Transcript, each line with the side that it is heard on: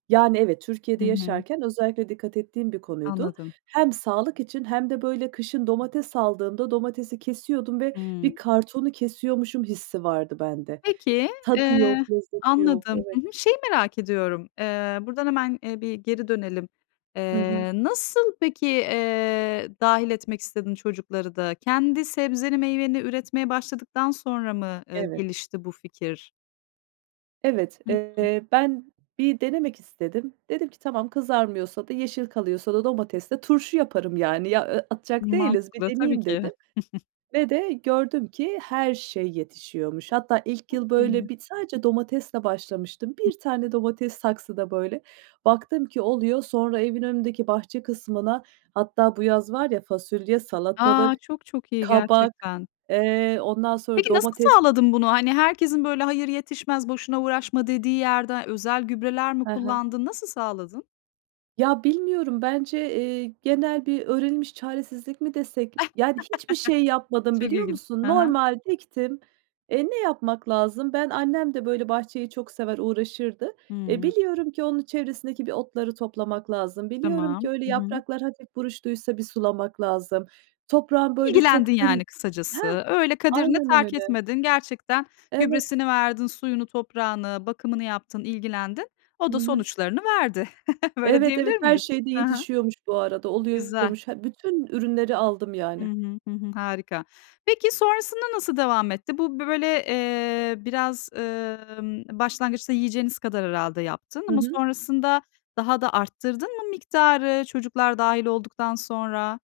right: Yani, evet.
left: Hı
right: Türkiye'de
left: hı.
right: yaşarken özellikle dikkat ettiğim bir konuydu.
left: Anladım.
right: Hem sağlık için hem de, böyle, kışın domates aldığımda domatesi kesiyordum ve
left: Hımm.
right: bir kartonu kesiyormuşum hissi vardı bende.
left: Peki.
right: Tadı
left: Eee,
right: yok, lezzeti yok
left: anladım,
right: Evet.
left: hı hı. Şeyi merak ediyorum. Eee, buradan hemen, ııı, bir geri dönelim.
right: Hı hı.
left: Eee, nasıl peki, eee, dâhil etmek istedin çocukları da? Kendi sebzeni, meyveni üretmeye başladıktan sonra mı, ııı,
right: Evet.
left: gelişti bu fikir?
right: Evet,
left: Hı hı.
right: eee, ben bir denemek istedim. Dedim ki: "Tamam, kızarmıyorsa da yeşil kalıyorsa da domates ile turşu yaparım, yani. Ya, ı atacak değiliz, bir
left: Mantıklı, tabii
right: deneyeyim."
left: ki.
right: dedim ve de gördüm ki her şey yetişiyormuş. Hatta ilk
left: Çok
right: yıl,
left: iyi.
right: böyle, bir sadece domatesle başlamıştım. 1
left: [unintelligible]
right: tane domates saksıda, böyle, baktım ki oluyor. Sonra evin önündeki bahçe kısmına Hatta bu yaz var ya fasulye,
left: A,
right: salatalık,
left: çok çok iyi
right: kabak,
left: gerçekten.
right: eee, ondan sonra
left: Peki, nasıl
right: domates
left: sağladın bunu? Hani, herkesin, böyle, "Hayır yetişmez, boşuna uğraşma!" dediği yerden özel gübreler mi
right: Hı hı.
left: kullandın? Nasıl sağladın?
right: Ya, bilmiyorum bence, eee, genel bir öğrenilmiş çaresizlik mi desek? Yani, hiçbir şey yapmadım
left: Çok
right: biliyor
left: ilginç.
right: musun?
left: Hı hı.
right: Normal diktim. Eee, ne yapmak lazım? Ben annem de, böyle, bahçeyi çok sever, uğraşırdı. Eee,
left: Hımm.
right: biliyorum ki onun çevresindeki bir otları toplamak lazım. Biliyorum
left: Tamam.
right: ki öyle
left: Hı hı.
right: yapraklar hafif buruştuysa bir sulamak lazım. Toprağı, böyle,
left: İlgilendin,
right: çok düm
left: yani,
right: Heh,
left: kısacası. Öyle kaderine
right: aynen
left: terk
right: öyle.
left: etmedin. Gerçekten
right: Evet.
left: gübresini verdin, suyunu, toprağını, bakımını yaptın, ilgilendin. O
right: Hı
left: da
right: hı.
left: sonuçlarını verdi. Öyle
right: Evet,
left: diyebilir
right: evet. Her
left: miyiz?
right: şey de
left: Hı hı.
right: yetişiyormuş bu arada.
left: Güzel.
right: Oluyormuş. He, bütün ürünleri aldım,
left: Hı
right: yani.
left: hı, hı hı. Harika. Peki, sonrasında nasıl devam etti? Bu, b böyle, eee, biraz, ımm, başlangıçta yiyeceğiniz kadar herhâlde yaptın
right: Hı
left: ama
right: hı.
left: sonrasında daha da arttırdın mı miktarı, çocuklar dâhil olduktan sonra?